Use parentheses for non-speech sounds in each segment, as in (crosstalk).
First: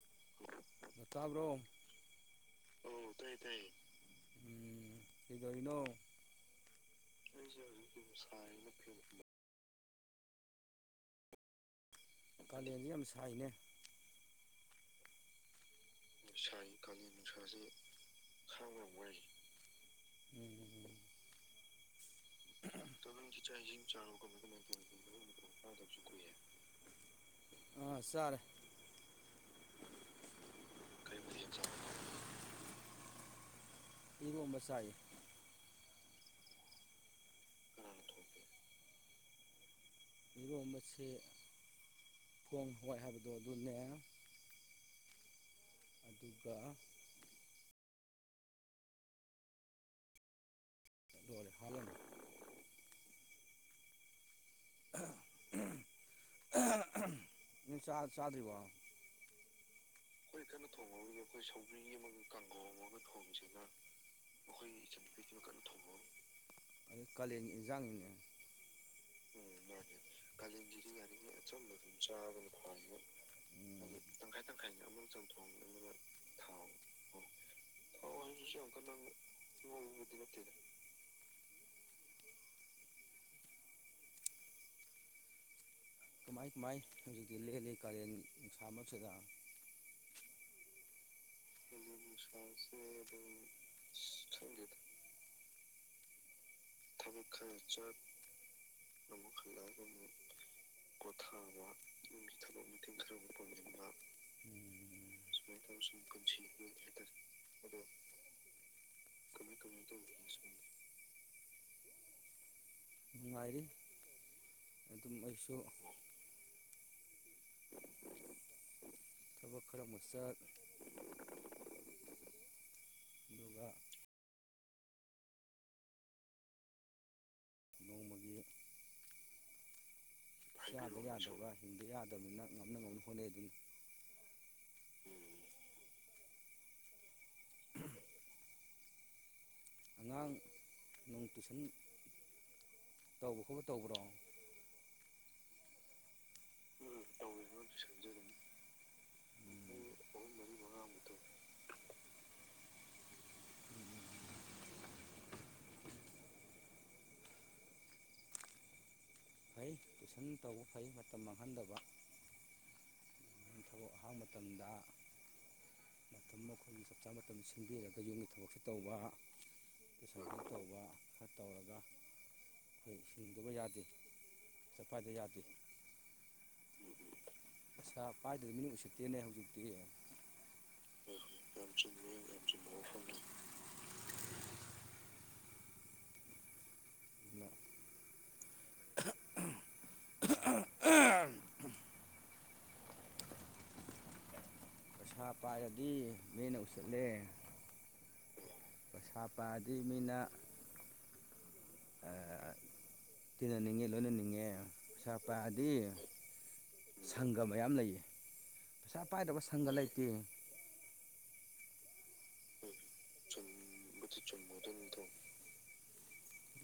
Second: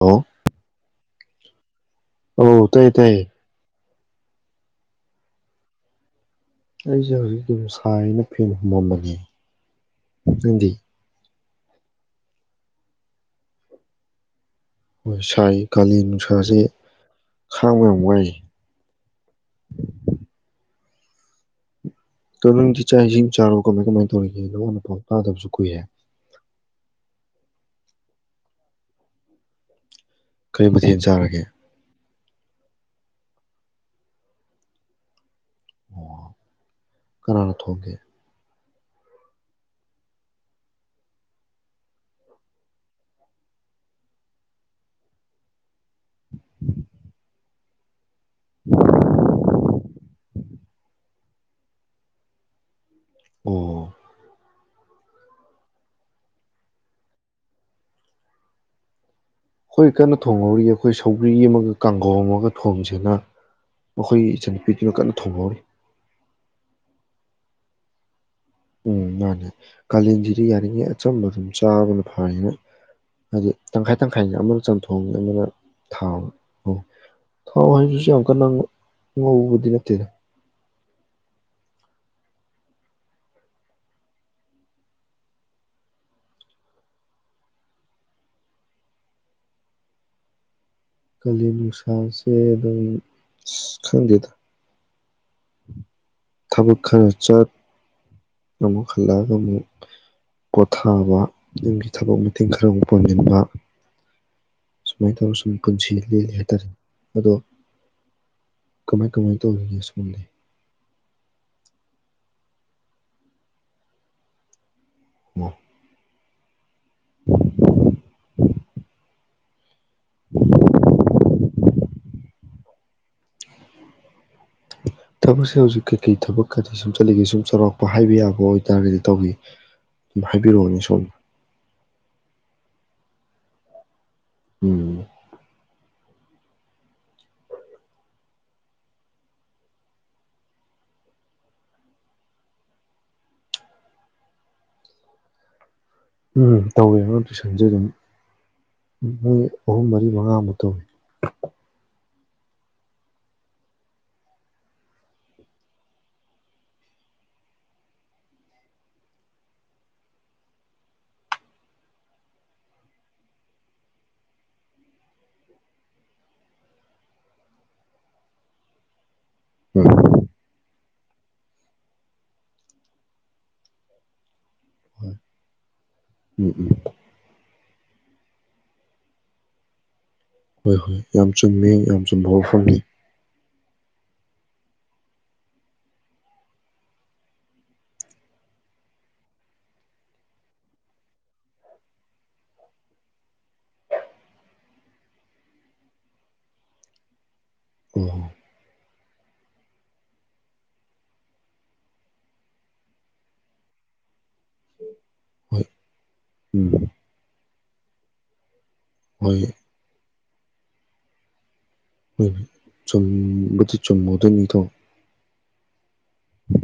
hello ꯇꯥꯕ꯭ꯔꯣ ꯇꯥꯏꯌꯦ ꯑꯧ ꯇꯥꯏꯌꯦ ꯇꯥꯏꯌ‌ꯦ ꯇꯥꯏꯌ‌ꯦ ꯎꯝ ꯀꯩꯗꯧꯔꯤꯅꫭ ꯑꯩꯁꯦ ꯍꯧꯖꯤꯛ ꯇꯤ ꯁꯨꯝ ꯁꯥꯏꯅ ꯐꯦꯟ ꯍꯨꯝꯃꯝꯕꯅꯦ ꯅꯪꯗꯤ ꯀꯥꯂ‌ꯦꯟꯖꯤ ꯌꯥꯝ ꯁꯥꯏꯅꯦ ꯍꯣꯏ ꯁꯥꯏꯌ‌ꯦ ꯀꯥꯂꯦꯟ ꯅꯨꯡꯁꯥꯁ‌ꯦ ꯈꯥꯡꯕ ꯌꯥꯝ ꯋꯥꯏ ꯈꯥꯡꯕꯥ ꯌꯥꯝ ꯎꯝ ꯑꯗꯣ ꯅꯪꯗꯤ ꯆꯥꯛ ꯏꯁꯤꯡ ꯆꯥꯔꯕꫭ ꯀꯃꯥꯏ ꯀꯃꯥꯏꯅ ꯇꯧꯔꯤꯒꯦ ꯅꯋꯥ ꯅꯄꯥꯎ ꯇꯥꯗꯕꯁꯨ ꯀꯨꯏꯔꯦ ꯑꯥ ꯆꯔꯦ ꯀꯔꯤ ꯃꯊꯦꯜ ꯆꯥꯔꯒꯦ ꯏꯔꯣꯝꯕ ꯆꯥꯏꯌ‌ꯦ ꯑꯣ ꯀꯅꯥꯅ ꯊꯣꯛꯒꯦ ꯏꯔꯣꯝꯕꯁꯤ (unintelligible) ꯍꯥꯏꯕꯗꯣ ꯑꯗꯨꯅꯦ ꯑꯗꯨꯒ (unintelligible) ꯂꯣꯏꯔꯦ ꯍꯥꯂꯟ ꯑꯣ ꯅꯣꯏ ꯆꯥ ꯆꯥꯗ꯭ꯔꯤꯕꯣ ꯑꯩꯈꯣꯏ ꯀꯟꯅ ꯊꯣꯡꯍꯧꯔꯤꯌꯦ ꯑꯩꯈꯣꯏ ꯁꯧꯒ꯭ꯔꯤ ꯑꯃꯒ ꯀꯥꯡꯒꯧ ꯑꯃꯒ ꯊꯣꯡꯖꯤꯅ ꯑꯩꯈꯣꯏ ꯏꯆꯟꯅꯨꯄꯤꯗꯨꯅ ꯀꯟꯅ ꯊꯣꯡꯍꯧꯔꯤ ꯀꯥꯂꯦꯟ ꯏꯟꯖꯥꯡꯅꯤꯅꯦ ꯎꯝ ꯃꯥꯅꯦ ꯀꯥꯂꯦꯟꯖꯤꯗꯤ ꯌꯥꯔꯤꯉꯩ ꯑꯆꯝꯕ ꯑꯗꯨꯝ ꯆꯥꯕꯅ ꯐꯔꯦꯅ ꯍꯥꯏꯗꯤ ꯎꯝ ꯇꯪꯈꯥꯏ ꯇꯪꯈꯥꯏꯅꯤ ꯑꯃꯅ ꯆꯝꯊꯣꯡ ꯑꯃꯅ ꯊꯥꯎ ꯑꯣ ꯊꯥꯎ ꯍꯥꯏꯕꯖꯤꯁꯨ ꯌꯥꯝ ꯀꯟꯅ ꯉꯧ ꯉꯧꯕꯗꯤ ꯅꯠꯇꯦꯗ ꯀꯃꯥꯏ ꯀꯃꯥꯏ ꯍꯧꯖꯤꯛꯇꯤ ꯂꯦꯜꯂꯤ ꯀꯥꯂꯦꯟ ꯅꯨꯡꯁꯥ ꯃꯔꯛꯁꯤꯗ ꯀꯥꯂꯦꯟ ꯅꯨꯡꯁꯥꯁꯦ ꯑꯗꯨꯝ ꯑꯁ ꯈꯪꯗꯦꯗ ꯊꯕꯛ ꯈꯔ ꯆꯠ ꯑꯃꯨꯛ ꯍꯜꯂꯛꯑꯒ ꯑꯃꯨꯛ ꯄꯣꯊꯥꯕ ꯌꯨꯝꯒꯤ ꯊꯕꯛ ꯃꯇꯦꯡ ꯈꯔ ꯑꯃꯨꯛ ꯄꯥꯡꯖꯤꯟꯕ ꯎꯝ ꯁꯨꯃꯥꯏ ꯇꯧꯔ ꯁꯨꯝ ꯄꯨꯟꯁꯤ ꯂꯦꯜꯂꯤ ꯍꯥꯏꯇꯥꯔꯦ ꯑꯗꯣ ꯀꯃꯥꯏ ꯀꯃꯥꯏ ꯇꯧꯔꯤꯒꯦ ꯁꯣꯝꯗꯤ ꯅꯨꯡꯉꯥꯏꯔꯤ ꯑꯗꯨꯝ ꯑꯣ ꯑꯩꯁꯨ ꯊꯕꯛ ꯈꯔ ꯑꯃꯨꯛ ꯆꯠ ꯑꯗꯨꯒ ꯊꯕꯛꯁꯦ ꯍꯧꯖꯤꯛ ꯀꯩꯀꯩ ꯊꯕꯛꯀꯗꯤ ꯁꯨꯝ ꯆꯠꯂꯤꯒꯦ ꯁꯨꯝ ꯆꯥꯎꯔꯥꯛꯄ ꯍꯥꯏꯕ ꯌꯥꯕ ꯑꯣꯏꯇꯥꯔꯒꯗꯤ ꯏꯇꯥꯎꯕꯤ ꯑꯗꯨꯝ ꯍꯥꯏꯕꯤꯔꯛꯑꯣꯅꯦ ꯁꯨꯝ (unintelligible) ꯌꯥꯗꯕꯅꯤꯅ ꯉꯝꯅ ꯉꯝꯅ ꯍꯣꯠꯅꯩ ꯑꯗꯨꯝ ꯎꯝ (unintelligible) ꯑꯉꯥꯡ ꯅꯨꯡ ꯇꯨꯏꯁꯟ ꯇꯧꯕ ꯈꯣꯠꯄ ꯇꯧꯕ꯭ꯔꯣ ꯎꯝ ꯇꯧꯋꯦ ꯑꯉꯥꯡ ꯇꯨꯏꯁꯟꯖꯨ ꯑꯗꯨꯝ ꯃꯣꯏ ꯎꯝ ꯑꯍꯨꯝ ꯃꯔꯤ ꯃꯉꯥꯃꯨꯛ ꯇꯧꯋꯤ ꯐꯩ ꯇꯨꯏꯁꯟ ꯇꯧꯕ ꯐꯩ ꯃꯇꯝ ꯃꯥꯡꯍꯟꯗꯕ ꯑꯗꯣ ꯍꯥꯡꯕ ꯃꯇꯝꯗ ꯑꯃꯨꯛ (unintelligible) ꯃꯇꯝ ꯁꯤꯟꯕꯤꯔꯒ ꯌꯨꯝꯒꯤ ꯊꯕꯛꯁꯨ ꯇꯧꯕ ꯎꯝ ꯁꯃꯥꯏꯅ ꯇꯧꯕ ꯈꯔ ꯇꯧꯔꯒ (unintelligible) ꯌꯥꯗꯦ ꯍꯣꯏ (unintelligible) ꯌꯥꯗꯦ ꯎꯝ ꯎꯝ ꯄꯩꯁꯥ ꯄꯥꯏꯗ꯭ꯔꯗꯤ ꯃꯤꯅꯥ ꯎꯁꯤꯠꯇꯦꯅꯦ ꯍꯧꯖꯤꯛꯇꯤ ꯍꯣꯏ ꯍꯣꯏ ꯌꯥꯝ ꯆꯨꯝꯃꯤ ꯌꯥꯝ ꯆꯨꯝꯕ ꯋꯥꯐꯝꯅꯤ (unintelligible) (unintelligible) ꯄꯩꯁꯥ ꯄꯥꯏꯔꯗꯤ ꯃꯤꯅ ꯎꯁꯤꯠꯂꯦ (unintelligible) ꯄꯩꯁꯥ ꯄꯥꯏꯔꯗꯤ ꯃꯤꯅ ꯑꯥ ꯇꯤꯟꯅꯅꯤꯡꯉꯤ ꯂꯣꯏꯅꯅꯤꯡꯉꯦ ꯄꯩꯁꯥ ꯍꯣꯏ ꯄꯥꯏꯔꯗꯤ ꯎꯝ ꯁꯪꯒ ꯃꯌꯥꯝ ꯂꯩꯌꯦ ꯄꯩꯁꯥ ꯍꯣꯏ ꯄꯥꯏꯗꯕ ꯁꯪꯒ ꯂꯩꯇꯦ ꯍꯣꯏꯅꯦ ꯆꯨꯝꯕꯨꯗꯤ ꯆꯨꯝꯃ‌ꯦꯗꯣ ꯏꯅ‌ꯦꯊ‌ꯣ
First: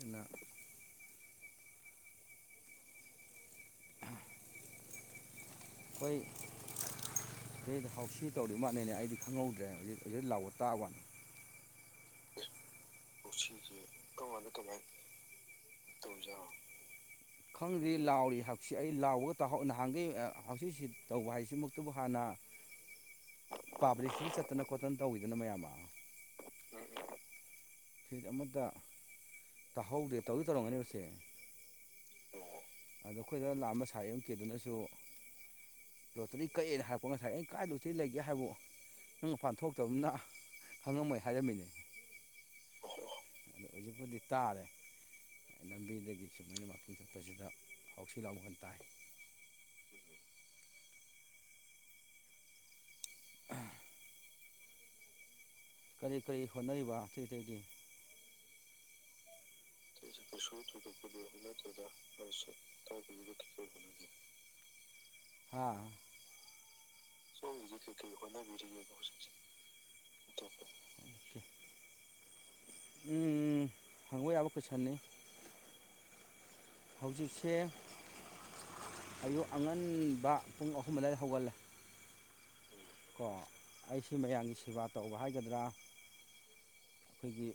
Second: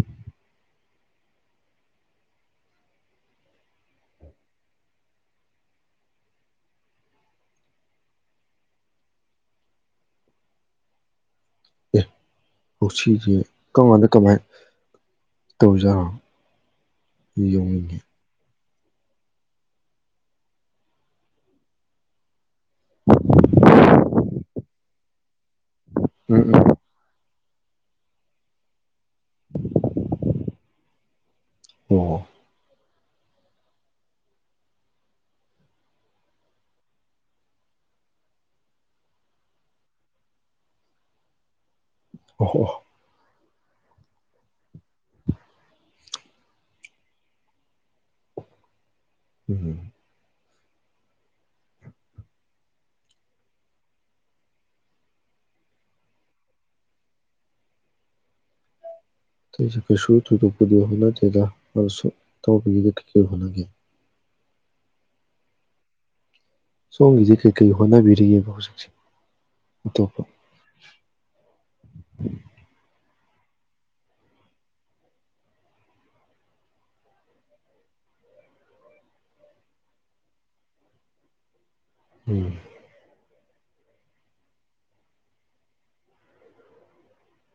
ꯑ (unintelligible) ꯑꯈꯣꯏ ꯅ‌ꯣꯏꯗꯥ ꯍꯥꯎꯁꯤ ꯇꯧꯔꯤꯃꯥꯟꯅ‌ꯦꯅꯦ ꯑꯩꯗꯤ ꯈꯪꯍꯧꯗ꯭ꯔꯦ ꯍꯧꯖꯤꯛ ꯍꯧꯖꯤꯛ ꯂꯥꯎꯕ ꯇꯥꯕꯋꯥꯟ ꯍꯥꯎꯁꯤꯁ‌ꯦ ꯀꯔꯝꯀꯥꯟꯗ ꯇꯧꯅꯤ ꯍꯥꯏ‌ ꯇꯧꯔꯤꯖꯥꯠꯅ‌ꯣ ꯈꯪꯗ꯭ꯔꯤ ꯂꯥꯎꯔꯤ ꯍꯞ ꯁꯤ ꯑꯩ ꯂꯥꯎꯕꯒ ꯇꯥꯍꯧ‌ ꯅꯍꯥꯟꯒꯩ ꯍꯥꯎꯁꯤ ꯇꯧꯕ ꯍꯥꯏꯁꯤꯃꯛꯇꯕꯨ ꯍꯥꯟꯅ ꯄꯥꯕ꯭ꯂꯤꯛꯀꯤ ꯈꯛꯇꯅ ꯈꯣꯠꯇꯟ ꯇꯧꯋꯤꯗꯅ ꯃꯌꯥꯝ ꯑꯃ ꯎꯝ ꯎꯝ (unintelligible) ꯁꯤꯠ ꯑꯃꯇ ꯇꯥꯍꯧꯗꯦ ꯇꯧꯗꯤ ꯇꯧꯔꯝꯒꯅꯦꯕꯁꯦ ꯑꯣ ꯑꯗꯣ ꯑꯩꯈꯣꯏꯗ ꯂꯥꯑꯝꯕ ꯁꯥꯏ ꯑꯃ ꯀꯤꯗꯨꯅꯁꯨ ꯂꯣꯇꯔꯤ ꯀꯛꯑꯦꯅ ꯍꯥꯏꯔꯛꯄ ꯉꯁꯥꯏ ꯑꯩꯩꯅ ꯀꯥꯏꯗ ꯂ‌ꯣꯇꯔꯤ ꯂꯩꯒꯦ ꯍꯥꯏꯕꯨ ꯅꯪ ꯃꯄꯥꯟ ꯊꯣꯛꯇꯕꯅꯤꯅ ꯈꯪꯉꯝꯃꯣꯏ ꯍꯥꯏꯔꯝꯃꯤꯅꯦ ꯑꯣꯍ‌ꯣ ꯑꯗꯨ ꯍꯧꯖꯤꯛꯄꯨꯗꯤ ꯇꯥꯔꯦ ꯂꯝꯕꯤꯗꯒꯤ ꯁꯨꯃꯥꯏꯅ ꯋꯥꯛꯀꯤꯡ ꯆꯠꯄꯁꯤꯗ ꯍꯥꯎꯁꯤ ꯂꯥꯎ ꯃꯈ‌ꯣꯟ ꯇꯥꯏ ꯎꯍꯨꯝ ꯑ (unintelligible) ꯀꯔꯤ ꯀꯔꯤ ꯍꯣꯠꯅꯔꯤꯕ ꯑꯇꯩ ꯑꯇꯩꯒꯤ ꯑꯇꯩꯁꯨ ꯀꯩꯁꯨ ꯊꯣꯏꯗꯣꯛꯄꯗꯤ ꯍꯣꯠꯅꯗꯦꯗꯁꯨ ꯇꯧꯕꯒꯤꯗ ꯀꯩꯀꯩ ꯍꯣꯠꯅꯒꯦ ꯊꯥ ꯁꯣꯝꯒꯤꯗꯤ ꯀꯩꯀꯩ ꯍꯣꯠꯅꯕꯤꯔꯤꯒꯦꯕ ꯍꯧꯖꯤꯛꯁꯦ ꯑꯇꯣꯞꯄ ꯎꯝ (inaudible) ꯎꯝ ꯎꯝ ꯍꯪꯕ ꯌꯥꯕ ꯀꯣꯏꯁꯟꯅꯤ ꯍꯧꯖꯤꯛꯁꯦ ꯑꯌꯨꯛ ꯑꯉꯟꯕ ꯄꯨꯡ ꯑꯍꯨꯝ ꯑꯗꯨꯋꯥꯏꯗ ꯍꯧꯒꯠꯂꯦ ꯎꯝ ꯀꯣ ꯑꯩꯁꯤ ꯃꯌꯥꯝꯒꯤ ꯁꯦꯕꯥ ꯇꯧꯕ ꯍꯥꯏꯒꯗ꯭ꯔꯥ ꯑꯩꯈꯣꯏꯒꯤ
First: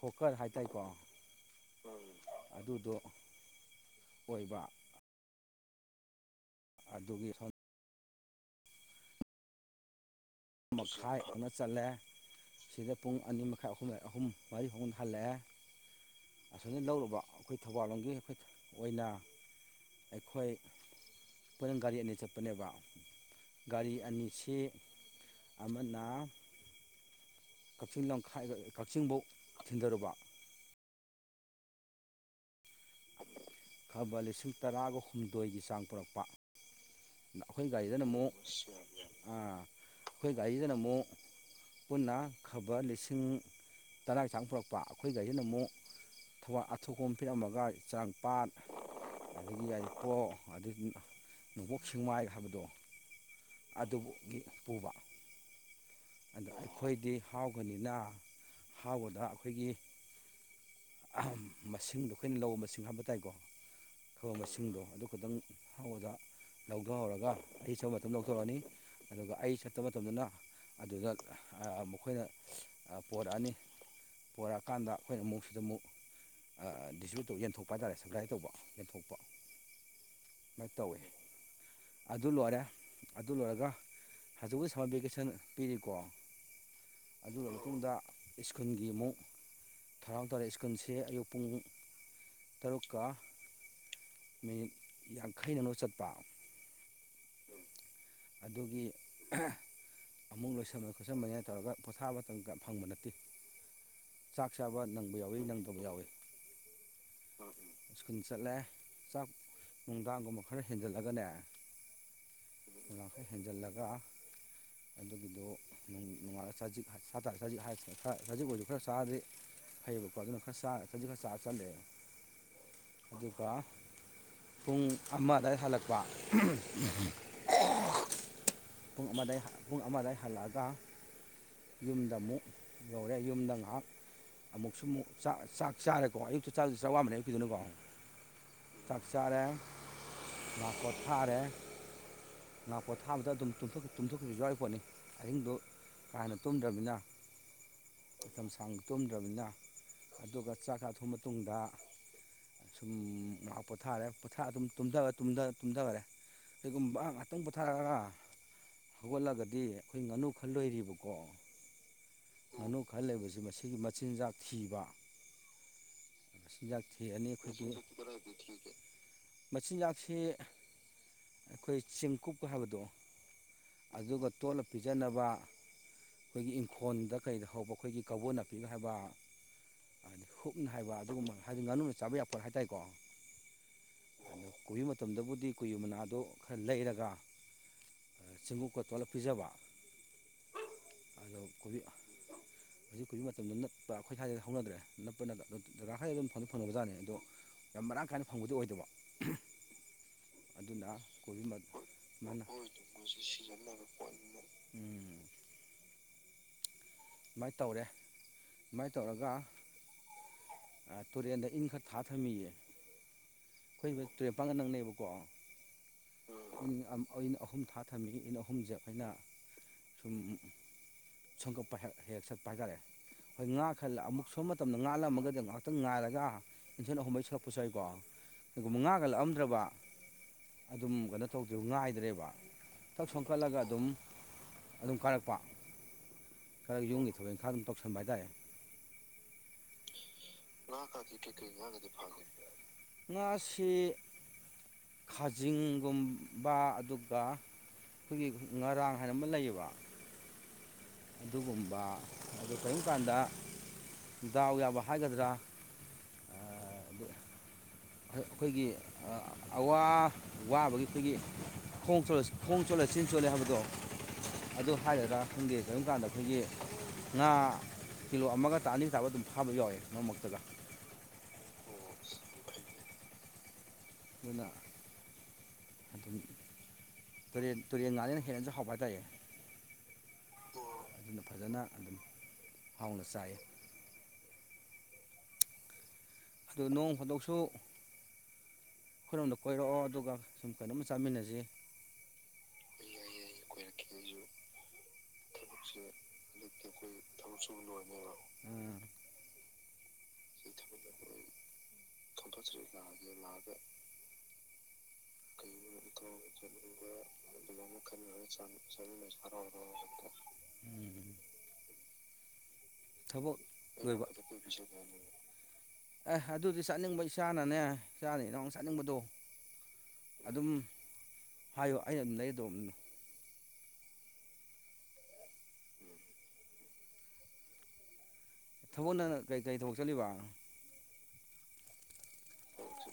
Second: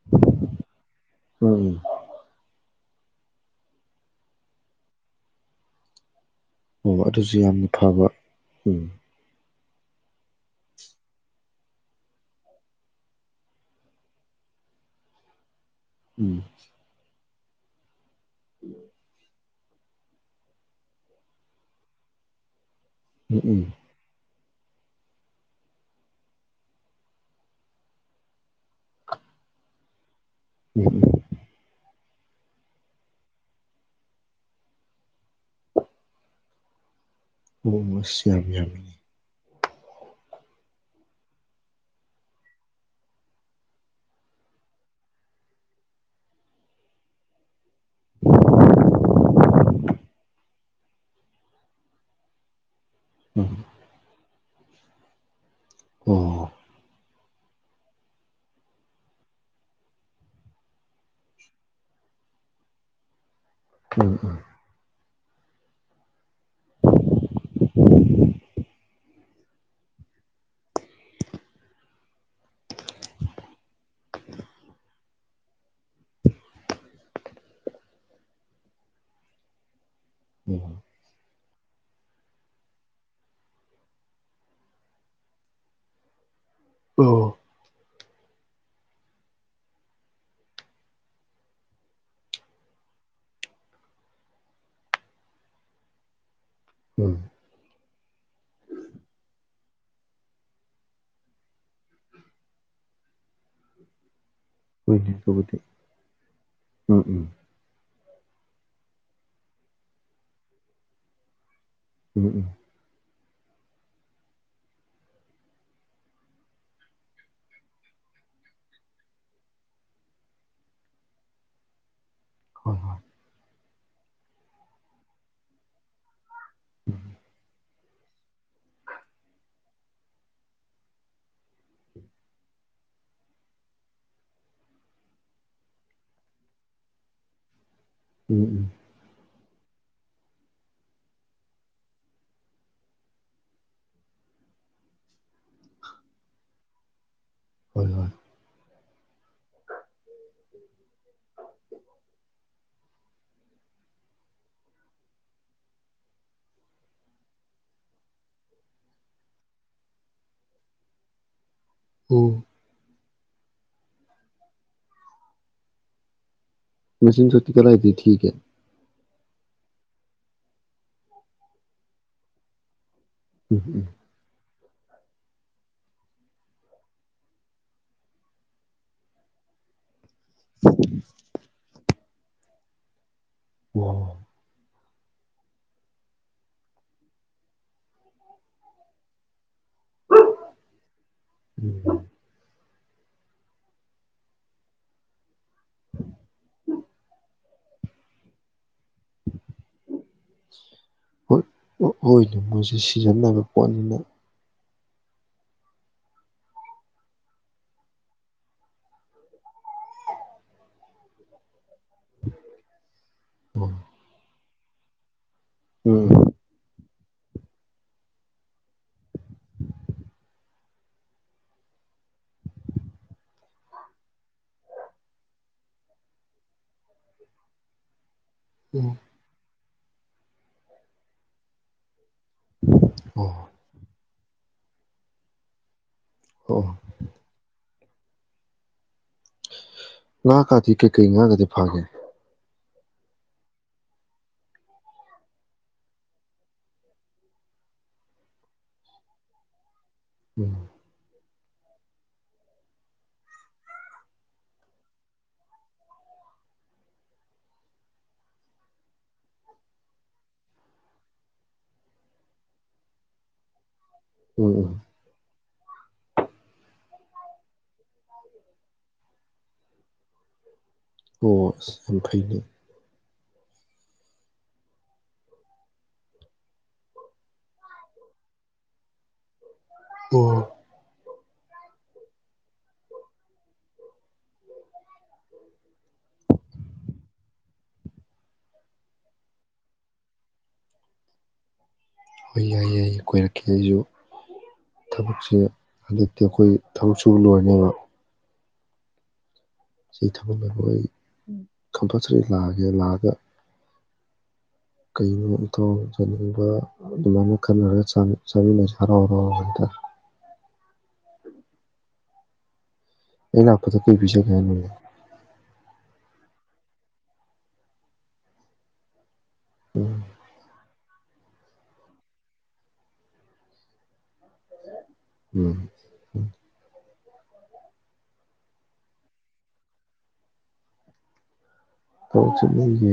ꯍꯣꯀꯔ ꯍꯥꯏ ꯇꯥꯔꯦꯀꯣ ꯎꯝ ꯎꯝ ꯑꯗꯨꯗꯣ ꯀꯩꯕ ꯎꯝ ꯑꯗꯨꯁꯨ ꯑꯗꯨꯒꯤ ꯌꯥꯝꯅ ꯐꯕ ꯎꯝ ꯃꯈꯥꯏ ꯑꯃ ꯆꯠꯂꯦ ꯁꯤꯗ ꯄꯨꯡ ꯑꯅꯤ ꯃꯈꯥꯏ ꯑꯍꯨꯝ ꯑꯍꯨꯝ ꯃꯔꯤ ꯐꯥꯎꯅ ꯍꯜꯂꯛꯑꯦ ꯎꯝ ꯑꯊꯟꯗ ꯂꯧꯔꯨꯕ ꯑꯩꯈꯣꯏ ꯊꯧꯕꯥꯜ ꯂꯣꯝꯒꯤ ꯑꯩꯈꯣꯏ ꯑꯣꯏꯅ ꯑꯩꯈꯣꯏ ꯄꯨꯟꯅ ꯒꯥꯔꯤ ꯑꯅꯤ ꯆꯠꯄꯅꯦꯕ ꯎꯝ ꯎꯝ ꯒꯥꯔꯤ ꯑꯅꯤꯁꯤ ꯑꯃꯅ ꯀꯛꯆꯤꯡ ꯂꯝꯈꯥꯏ ꯀꯛꯆꯤꯡꯐꯧ ꯊꯤꯟꯊꯔꯨꯕ ꯎꯝ ꯈꯕꯔ ꯂꯤꯁꯤꯡ ꯇꯔꯥꯒ ꯍꯨꯝꯗꯣꯏꯒꯤ ꯆꯥꯡ ꯄꯨꯔꯛꯄ ꯑꯩꯈꯣꯏ ꯎꯝ ꯒꯥꯔꯤꯗꯅ ꯑꯁ ꯑꯃꯨꯛ ꯌꯥꯝ ꯌꯥꯝꯃꯤꯅꯦ ꯑꯩꯈꯣꯏ ꯒꯥꯔꯤꯗꯅ ꯑꯃꯨꯛ ꯄꯨꯟꯅ ꯈꯕꯔ ꯂꯤꯁꯤꯡ ꯇꯔꯥꯒꯤ ꯆꯥꯡ ꯄꯨꯔꯛꯄ ꯑꯩꯈꯣꯏ ꯒꯥꯔꯤꯁꯤꯅ ꯑꯃꯨꯛ ꯊꯧꯕꯥꯜ ꯑꯊꯣꯛꯄꯝ ꯄꯤꯔꯝꯃꯒ ꯆꯔꯥꯡꯄꯥꯥꯠ ꯑꯗꯒꯤ ꯌꯥꯏꯔꯤꯄꯣꯛ ꯑꯗꯒꯤ ꯅꯣꯡꯄꯣꯛ ꯁꯦꯛꯃꯥꯏ ꯍꯥꯏꯕꯗꯣ ꯎꯝ ꯑꯗꯨꯕꯨꯒꯤ ꯄꯨꯕ ꯑꯗ ꯑꯣ ꯑꯩ ꯑꯩꯈꯣꯏꯗꯤ ꯍꯥꯎꯒꯅꯤꯅ ꯍꯥꯎꯒꯗ ꯑꯩꯈꯣꯏꯒꯤ ꯃꯁꯤꯡꯗꯣ ꯑꯩꯈꯣꯏꯅ ꯂꯧꯕ ꯃꯁꯤꯡ ꯍꯥꯏꯕ ꯇꯥꯏꯀꯣ ꯎꯝ ꯎꯝ ꯊꯣꯡꯕꯁꯤꯡꯗꯣ ꯑꯗꯨ ꯈꯛꯇꯪ ꯍꯥꯎꯒꯗ ꯂꯧꯊꯍꯧꯔꯒ ꯑꯩ ꯆꯠꯄ ꯃꯇꯝ ꯂꯧꯊꯣꯔꯛꯑꯅꯤ ꯑꯗꯨꯒ ꯑꯩ ꯆꯠꯇꯄ ꯃꯇꯝꯗꯅ ꯑꯗꯨꯗ ꯃꯈꯣꯏꯅ ꯄꯣꯔꯛꯑꯅꯤ ꯄꯨꯔꯛ ꯑꯀꯥꯟꯗ ꯑꯩꯈꯣꯏꯅ ꯑꯃꯨꯛ ꯁꯤꯗ ꯑꯃꯨꯛ ꯗꯤꯁꯇꯔꯤꯕ꯭ꯌꯨꯠ ꯇꯧ ꯌꯦꯟꯊꯣꯛꯄ ꯍꯥꯏ ꯇꯥꯥꯔꯦ ꯁꯄ꯭ꯂꯥꯏ ꯇꯧꯕ ꯌꯦꯟꯊꯣꯛꯄ ꯎꯝ ꯁꯨꯃꯥꯏꯅ ꯇꯧꯋꯦ ꯑꯗꯨ ꯂꯣꯏꯔꯦ ꯑꯗꯨ ꯂꯣꯏꯔꯒ ꯍꯧꯖꯤꯛꯀꯤ ꯁꯝꯃꯔ ꯚꯦꯀꯦꯁꯟ ꯄꯤꯔꯤꯀꯣ ꯑꯣ ꯑꯗꯨꯒꯤ ꯃꯇꯨꯡꯗ ꯁ꯭ꯀꯨꯜꯒꯤ ꯑꯃꯨꯛ ꯊꯧꯔꯥꯡ ꯇꯧꯔꯦ ꯁ꯭ꯀꯨꯜꯁꯦ ꯑꯌꯨꯛ ꯄꯨꯡ ꯇꯔꯨꯛꯀ ꯃꯤꯅꯤꯠ ꯌꯥꯡꯈꯩ ꯅꯪꯅꯕ ꯆꯠꯄ ꯎꯝ ꯑꯗꯨꯒꯤ ꯑꯃꯨꯛ ꯂꯣꯏꯁꯟꯕ ꯈꯣꯠꯁꯟꯕꯅꯦ ꯇꯧꯔꯒ ꯄꯣꯠꯊꯥꯕ ꯃꯇꯝꯒ ꯐꯪꯕ ꯅꯠꯇꯦ ꯆꯥꯛ ꯆꯥꯕ ꯍꯣꯏꯅꯦ ꯅꯪꯕ ꯌꯥꯎꯋꯤ ꯑꯗꯨꯕꯨꯗꯤ ꯅꯪꯗꯕ ꯌꯥꯎꯋꯤ ꯎꯝ ꯎꯝ ꯁ꯭ꯀꯨꯜ ꯆꯠꯂꯦ ꯆꯥꯛ ꯅꯨꯡꯗꯥꯡꯒꯨꯝꯕ ꯈꯔ ꯍꯦꯟꯖꯜꯂꯒꯅꯦ ꯎꯝ ꯎꯝ ꯅꯨꯡꯗꯥꯡ ꯈꯔ ꯍꯦꯟꯖꯜꯂꯒ ꯑꯗꯨꯒꯤꯗꯣ ꯅꯣꯡ ꯉꯥꯜꯂꯒ ꯆꯖꯤꯛ ꯆꯖꯤꯛ ꯍꯥꯏ ꯆꯖꯤꯛ ꯑꯣꯏꯁꯨ ꯈꯔ ꯆꯔꯗꯤ ꯐꯩꯌꯦꯕꯀꯣ ꯑꯗꯨꯅ ꯈꯔ ꯆꯥꯔ ꯆꯖꯤꯛ ꯈꯔ ꯆꯥꯔ ꯆꯠꯂꯦꯕ ꯍꯣꯏ ꯑꯗꯨꯒ ꯄꯨꯡ ꯑꯃ ꯑꯗꯋꯥꯏ ꯍꯜꯂꯛꯄ ꯍꯣꯏ (unintelligible) ꯄꯨꯡ ꯑꯃꯗꯒꯤ ꯄꯨꯡ ꯑꯃꯗꯒꯤ ꯍꯜꯂꯛꯑꯒ ꯌꯨꯝꯗ ꯑꯃꯨꯛ ꯌꯧꯔꯦ ꯌꯨꯝꯗ ꯉꯥꯏꯍꯥꯛ ꯑꯃꯨꯛꯁꯨ ꯑꯃꯨꯛ ꯆꯥꯛ ꯆꯥꯛ ꯆꯥꯔꯦꯀꯣ ꯑꯌꯨꯛꯇ ꯆꯥꯛ ꯆꯥꯔꯤꯗꯨꯅ ꯆꯥꯔꯥ ꯋꯥꯟꯕꯅꯤꯀꯣ ꯑꯌꯨꯀꯤꯗꯨꯅꯀꯣ ꯎꯝ ꯎꯝ ꯆꯥꯛ ꯆꯥꯔꯦ ꯉꯥꯏꯍꯥꯛ ꯄꯣꯠꯊꯥꯔꯦ ꯉꯥꯏꯍꯥꯛ ꯄꯣꯠꯊꯥꯕꯗ ꯑꯗꯨꯝ ꯇꯨꯝꯊꯣꯛꯈꯤꯕꯁꯨ ꯌꯥꯎꯔꯤ ꯄꯣꯠꯅꯤ ꯑꯍꯤꯡꯗꯨ ꯀꯥ ꯍꯦꯟꯅ ꯇꯨꯝꯗ꯭ꯔꯕꯅꯤꯅ ꯍꯣꯏ ꯍꯣꯏ ꯃꯇꯝ ꯁꯥꯡ ꯇꯨꯝꯗ꯭ꯔꯕꯅꯤꯅ ꯑꯗꯨꯒ ꯆꯥꯛ ꯆꯊꯣꯛꯑ ꯃꯇꯨꯡꯗ ꯁꯨꯝ ꯉꯥꯏꯍꯥꯛ ꯄꯣꯊꯥꯔꯦ ꯄꯣꯊꯥ ꯑꯗꯨꯝ ꯇꯨꯝꯊꯈꯔꯦ ꯀꯩꯒꯨꯝꯕ ꯉꯥꯛꯇꯪ ꯄꯨꯊꯥꯔꯒ ꯍꯧꯒꯠꯂꯒꯗꯤ ꯑꯩꯈꯣꯏ ꯉꯥꯅꯨ ꯈꯔ ꯂꯣꯏꯔꯤꯕꯀꯣ ꯎꯝ ꯉꯥꯅꯨ ꯈꯔ ꯂꯩꯕꯁꯤ ꯃꯁꯤꯒꯤ ꯃꯆꯤꯟꯖꯥꯛ ꯊꯤꯕ ꯑꯌꯥꯛꯀꯤ ꯑꯅꯤ ꯃꯆꯤꯟꯖꯣꯛꯇꯤ ꯀꯗꯥꯏꯗꯒꯤ ꯊꯤꯒꯦ ꯑꯩꯈꯣꯏ ꯃꯆꯤꯟꯖꯥꯛꯁꯤ ꯑꯩꯈꯣꯏ ꯆꯦꯡ ꯀꯨꯞ ꯍꯥꯏꯕꯗꯣ ꯎꯝ ꯎꯝ ꯑꯗꯨꯒ ꯇꯣꯠꯂ ꯄꯤꯖꯅꯕ ꯑꯩꯈꯣꯏꯒꯤ ꯏꯪꯈꯣ ꯏꯈꯣꯟꯗ ꯀꯩꯗ ꯍꯧꯕ ꯑꯩꯈꯣꯏꯒꯤ ꯀꯧꯕꯣ ꯅꯥꯄꯤꯒ ꯍꯥꯏꯕ ꯍꯨꯞꯅ ꯍꯥꯏꯕ ꯑꯗꯨꯒꯨꯝꯕ ꯍꯥꯏꯗꯤ ꯉꯥꯅꯨꯅ ꯆꯥꯕ ꯌꯥꯕ ꯄꯣꯠ ꯍꯥꯏꯇꯥꯔꯦꯀꯣ ꯑꯣ ꯀꯣꯏꯕꯤ ꯃꯇꯝꯗꯕꯨꯗꯤ ꯀꯣꯕꯤ ꯃꯅꯥꯗꯣ ꯈꯔ ꯂꯩꯔꯒ ꯆꯦꯡ ꯗꯔ ꯇꯣꯠꯂ ꯄꯤꯖꯥꯕ ꯑꯗꯣ ꯀꯕꯤ ꯎꯝ ꯍꯧꯖꯤꯛ ꯀꯨꯢꯔ ꯃꯇꯝꯗ ꯅꯠꯄ ꯑꯩꯈꯣꯏ ꯊꯥꯏꯅꯗ ꯍꯧꯅꯗ꯭ꯔꯦ ꯅꯠꯄ ꯅꯠꯇ ꯑ ꯗꯔꯀꯔ ꯈꯔ ꯑꯗꯨꯝ ꯐꯪ ꯐꯪꯅꯕꯖꯥꯠꯅꯤ ꯑꯗꯣ ꯌꯥꯝ ꯃꯔꯥꯡ ꯀꯥꯏꯅ ꯐꯪꯕꯗꯤ ꯑꯣꯏꯗꯕ ꯑꯗꯨꯅ ꯀꯣꯕꯤ ꯍꯣꯏ ꯍꯣꯏꯅꯦ ꯃꯅꯥ ꯃꯣꯏꯁꯦ ꯁꯤꯖꯤꯟ ꯅꯥꯏꯕ ꯄꯣꯠꯅꯤꯅ ꯎꯝ ꯁꯨꯃꯥꯏꯟ ꯇꯧꯔꯦ ꯁꯨꯃꯥꯏꯟ ꯇꯧꯔꯒ ꯑꯥ ꯇꯨꯔꯦꯟꯗ ꯏꯟ ꯈꯔ ꯊꯥ ꯊꯝꯃꯤꯌꯦ ꯎꯝ ꯑꯈꯣꯏꯕꯩ ꯇꯨꯔꯦꯟ ꯄꯥꯡꯒ ꯅꯛꯅꯩꯕꯀꯣ ꯎꯝ (unintelligible) ꯑꯩꯅ ꯑꯍꯨꯝ ꯊꯥ ꯊꯝꯃꯤ ꯏꯟ ꯑꯍꯨꯝꯖꯦ ꯑꯩꯈꯣꯏꯅ ꯁꯨꯝ ꯁꯝ ꯀꯛꯄ ꯍꯦꯛ ꯍꯦꯛ ꯆꯠꯄ ꯍꯥꯏꯇꯥꯔꯦ ꯑꯩꯈꯣꯏ ꯉꯥ ꯈꯔ ꯂꯛ ꯑꯃꯨꯛ ꯁꯨꯝ ꯃꯇꯝꯗꯣ ꯉꯥꯜꯂꯝꯃꯒꯗ ꯉꯥꯏꯍꯥꯛꯇꯪ ꯉꯥꯏꯔꯒ ꯏꯊꯟ ꯑꯍꯨꯝ ꯃꯔꯤ ꯆꯤꯡꯉꯛꯄꯁꯨ ꯌꯥꯎꯋꯤꯀꯣ ꯀꯩꯒꯨꯝꯕ ꯎꯝ ꯉꯥꯒ ꯂꯛꯑꯝꯗ꯭ꯔꯥꯕ ꯑꯗꯨꯝ ꯀꯩꯅꯣ ꯇꯧꯗꯦ ꯉꯥꯏꯗ꯭ꯔꯦꯕ ꯊꯛ ꯑꯣ ꯁꯣꯟꯀꯠꯂꯒ ꯑꯗꯨꯝ ꯑꯗꯨꯝ ꯀꯥꯔꯛꯄ ꯑꯣ ꯈꯔ ꯌꯨꯝꯒꯤ ꯊꯕꯛ ꯏꯪꯈꯥꯡ ꯑꯗꯨꯝ ꯇꯧꯁꯟꯕ ꯍꯥꯏꯇꯥꯔꯦ ꯉꯥ ꯀꯥꯗꯤ ꯀꯩꯀꯩ ꯉꯥ ꯒꯥꯗꯤ ꯐꯥꯒꯦ ꯉꯥ ꯁꯤ ꯈꯥ ꯖꯤꯡꯒꯨꯝꯕ ꯑꯗꯨꯒ ꯑꯩꯈꯣꯏꯒꯤ ꯉꯔꯥꯡ ꯍꯥꯏꯅ ꯑꯃ ꯂꯩꯌꯦꯕ (inaudible) ꯑꯗꯨꯒꯨꯝꯕ ꯑꯗꯨ ꯀꯔꯤꯝ ꯀꯥꯟꯗ ꯗꯥꯎ ꯌꯥꯕ ꯍꯥꯏꯒꯗ꯭ꯔꯥ ꯑꯥ ꯗꯨ ꯑꯈꯣꯏꯒꯤ ꯑꯋꯥ ꯋꯥꯕꯒꯤ ꯑꯩꯈꯣꯏꯒꯤ ꯈꯣꯡ ꯆꯣꯠꯂ ꯈꯣꯡ ꯆꯣꯠꯂ ꯆꯤꯟ ꯆꯣꯠꯂꯦ ꯍꯥꯏꯕꯗꯣ ꯎꯝ ꯑꯗꯨ ꯎꯝ ꯍꯥꯏꯒꯗ꯭ꯔꯥ ꯈꯪꯗꯦ ꯀꯔꯤꯝ ꯀꯥꯟꯗ ꯑꯩꯈꯣꯏꯒꯤ ꯉꯥ ꯀꯤꯂꯣ ꯑꯃꯒ ꯇꯥ ꯑꯅꯤ ꯇꯥꯕ ꯑꯗꯨꯝ ꯐꯥꯕꯖꯨ ꯌꯥꯎꯋꯦ ꯃꯔꯛ ꯃꯔꯛꯇꯥꯒ ꯑꯣ ꯑꯁ ꯌꯥꯝ ꯐꯩꯅꯦ ꯗꯨꯅ ꯑꯗꯨꯝ ꯇꯨꯔꯦꯟ ꯇꯨꯔꯦꯟ ꯉꯥꯖꯤꯅ ꯍꯦꯟꯅꯖꯨ ꯍꯥꯎꯕ ꯍꯥꯏꯇꯥꯔꯦ ꯑꯣ ꯑꯗꯨꯅ ꯐꯖꯅ ꯑꯗꯨꯝ ꯍꯥꯎꯅ ꯆꯥꯏ ꯑꯗꯨ ꯅꯣꯡ ꯐꯥꯗꯣꯛꯁꯨ ꯑꯩꯈꯣꯏꯔꯣꯝꯗ ꯀꯣꯏꯔꯛꯑꯣ ꯑꯗꯨꯒ ꯁꯨꯝ ꯀꯩꯅꯣꯝꯃ ꯆꯥꯃꯤꯟꯅꯖꯤ ꯍꯣꯏ ꯌꯥꯏ ꯌꯥꯏ ꯀꯣꯏꯔꯛꯀꯦ ꯑꯩꯖꯨ ꯊꯕꯛꯁꯦ ꯍꯧꯖꯤꯛꯇꯤ ꯑꯈꯣꯏ ꯊꯕꯛ ꯁꯨꯕ ꯂꯣꯏꯔꯅꯤꯕ ꯎꯝ ꯁꯤ ꯊꯕꯛ ꯂꯣꯏꯕꯒ ꯑꯩ ꯀꯝꯄꯜꯁꯔꯤ ꯂꯥꯛꯑꯒꯦ ꯂꯥꯛꯑꯒ ꯀꯩꯩꯅꯣ ꯏꯇꯥꯎꯅ ꯆꯅꯤꯡꯕ ꯑꯗꯨꯃꯥꯏꯅ ꯈꯟꯅꯔꯒ ꯆꯥꯃꯤꯟ ꯆꯥꯃꯤꯟꯅꯁꯦ ꯍꯔꯥꯎ ꯍꯔꯥꯎ ꯍꯥꯏꯇꯥ ꯎꯝ ꯊꯕꯛ ꯑꯩ ꯂꯥꯛꯄꯗ ꯀꯩ ꯂꯣꯏꯕꯥ ꯄꯤꯖꯒꯦ ꯍꯥꯏꯅꯣꯅꯦ (unintelligible) ꯑꯦ ꯑꯗꯨꯗꯤ ꯆꯠꯅꯤꯡꯕ ꯏꯆꯥꯅꯅꯦ ꯏꯆꯥꯅ ꯏꯅꯥꯎꯅ ꯆꯠꯅꯤꯡꯕꯗꯣ ꯎꯝ ꯑꯗꯨꯝ ꯍꯥꯏꯌꯣ ꯑꯩꯅ ꯑꯗꯨꯝ ꯂꯩꯔꯗꯧꯝꯅꯤ ꯎꯝ ꯊꯕꯛ ꯅꯪ ꯀꯔꯤ ꯀꯔꯤ ꯊꯕꯛ ꯆꯠꯂꯤꯕ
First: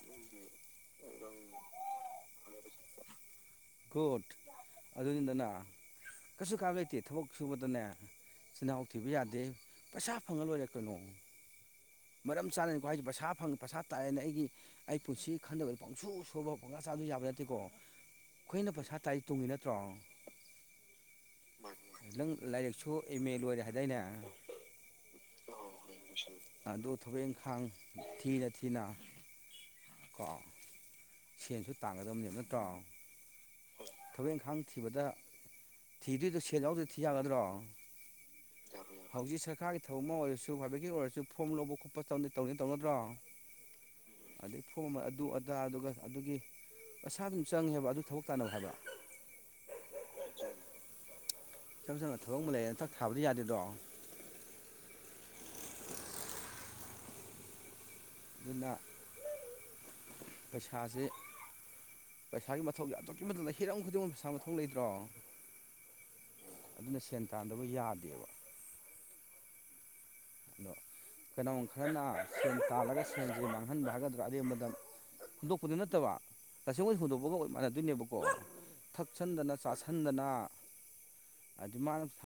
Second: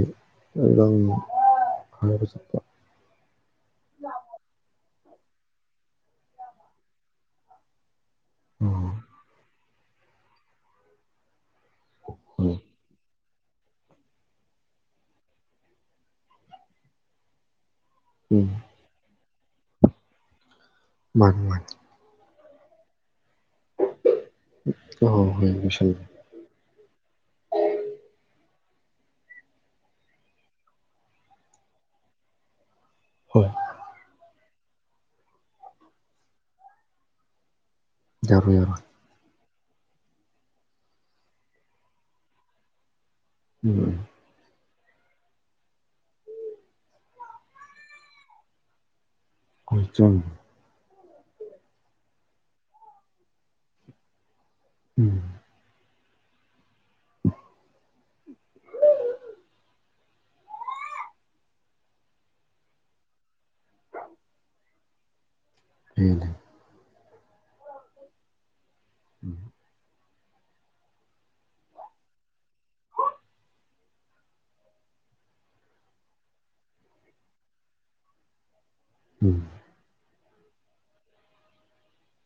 (unintelligible) ꯔꯪ ꯍꯥꯏꯕ ꯆꯠꯄ ꯀꯨꯠ ꯑꯗꯨꯅꯤꯗꯅ ꯀꯩꯁꯨ ꯀꯥꯏꯕ ꯂꯩꯇꯦ ꯊꯕꯛ ꯁꯨꯕꯗꯅꯦ ꯆꯤꯟꯅꯥꯎ ꯎꯝ ꯊꯤꯕ ꯌꯥꯗꯦ ꯄꯩꯁꯥ ꯐꯪꯉ ꯂꯣꯏꯔꯦ ꯀꯩꯅꯣ ꯃꯔꯝ ꯍꯣꯏ ꯆꯥꯅꯅꯤꯀꯣ ꯍꯥꯏꯖꯦ ꯄꯩꯁꯥ ꯐꯪ ꯄꯩꯁꯥ ꯇꯥꯛꯑꯦꯅ ꯑꯩꯒꯤ ꯑꯩ ꯄꯨꯟꯁꯤ ꯈꯟꯗꯕ ꯄꯪꯁꯨ ꯁꯨꯕ ꯄꯪꯁꯥ ꯆꯥꯕꯗꯣ ꯌꯥꯕ ꯅꯠꯇꯦꯀꯣ ꯎꯝ ꯑꯩꯈꯣꯏꯅ ꯄꯩꯁꯥ ꯇꯥꯔꯤ ꯇꯨꯡꯉꯤ ꯅꯠꯇ꯭ꯔꯣ ꯃꯥꯅꯤ ꯃꯥꯅꯤ ꯅꯪ ꯂꯥꯏꯔꯤꯛꯁꯨ ꯑꯦꯝ ꯑꯦ ꯂꯣꯏꯔꯦ ꯍꯥꯏꯗꯥꯏꯅꯦ ꯑ ꯍꯣꯏ ꯂꯣꯏꯁꯤꯜꯂꯦ ꯑꯗꯨ ꯊꯕꯛ ꯏꯪꯈꯥꯡ ꯊꯤꯅ ꯊꯤꯅ ꯀꯣ ꯁꯦꯟꯁꯨ ꯇꯥꯡꯒꯗꯕꯅꯦꯕ ꯅꯠꯇ꯭ꯔꯣ ꯍꯣꯏ ꯊꯕꯛ ꯏꯪꯈꯥꯡ ꯊꯤꯕꯗ ꯊꯤꯗꯣꯏꯗꯣ ꯁꯦꯟ ꯌꯥꯎꯗꯔꯥꯗꯤ ꯊꯤ ꯌꯥꯒꯗ꯭ꯔꯣ ꯌꯥꯔꯣꯏ ꯌꯥꯔꯣꯏ ꯍꯧꯖꯤꯛ ꯁꯔꯀꯥꯔꯒꯤ ꯊꯕꯛ ꯑꯃ ꯑꯣꯏꯔꯁꯨ ꯄ꯭ꯔꯥꯏꯚꯦꯠꯀꯤ ꯑꯣꯏꯔꯁꯨ ꯐꯣꯝ ꯂꯧꯕ ꯈꯣꯠꯄ ꯇꯗꯤ ꯇꯧꯅꯤ ꯇꯧꯅꯗ꯭ꯔꯣ ꯎꯝ ꯑꯗꯩ ꯐꯣꯝ ꯑꯃ ꯑꯗꯨ ꯑꯗꯥ ꯑꯗꯨꯒ ꯑꯗꯨꯒꯤ ꯄꯩꯁꯥ ꯑꯗꯨꯝ ꯆꯪꯉꯦꯕ ꯑꯗꯨ ꯊꯕꯛ ꯇꯥꯅꯧ ꯍꯥꯏꯕ (unintelligible) ꯏꯁꯝ ꯁꯝꯅ ꯊꯕꯛ ꯑꯃ ꯂꯩꯌꯦꯅ ꯊꯛ ꯊꯥꯕꯗꯤ ꯌꯥꯗꯦꯗꯣ ꯎꯝ ꯑꯗꯨꯅ ꯄꯩꯁꯥꯁꯦ ꯄꯩꯁꯥꯒꯤ ꯃꯊꯧꯁꯦ ꯑꯗꯨꯛꯀꯤ ꯃꯇꯤꯛ ꯍꯤꯔꯝ ꯈꯨꯗꯤꯡꯒꯤ ꯄꯩꯁꯥ ꯃꯊꯧ ꯂꯩꯇ꯭ꯔꯣ ꯎꯝ ꯑꯗꯨꯅ ꯁꯦꯟ ꯇꯥꯟꯗꯕ ꯌꯥꯗꯦꯕ ꯎꯝ ꯑꯗꯣ ꯀꯩꯅꯥ ꯒꯨꯝꯕ ꯈꯔꯅ ꯁꯦꯟ ꯇꯥꯜꯂꯒ ꯁꯦꯟꯁꯦ ꯃꯥꯡꯍꯟꯕ ꯍꯥꯏꯒꯗ꯭ꯔꯥ ꯑꯔꯦꯝꯕꯗ ꯍꯨꯟꯗꯣꯛꯄꯗꯨ ꯅꯠꯇꯕ ꯇꯁꯦꯡ ꯍꯣꯏ ꯍꯨꯟꯗꯣꯛꯄꯒ ꯃꯥꯟꯅꯗꯣꯏꯅꯦꯕꯀꯣ ꯎꯝ ꯊꯛꯆꯟꯗꯅ ꯆꯥꯥꯁꯟꯗꯅ ꯑꯗꯨꯃꯥꯏ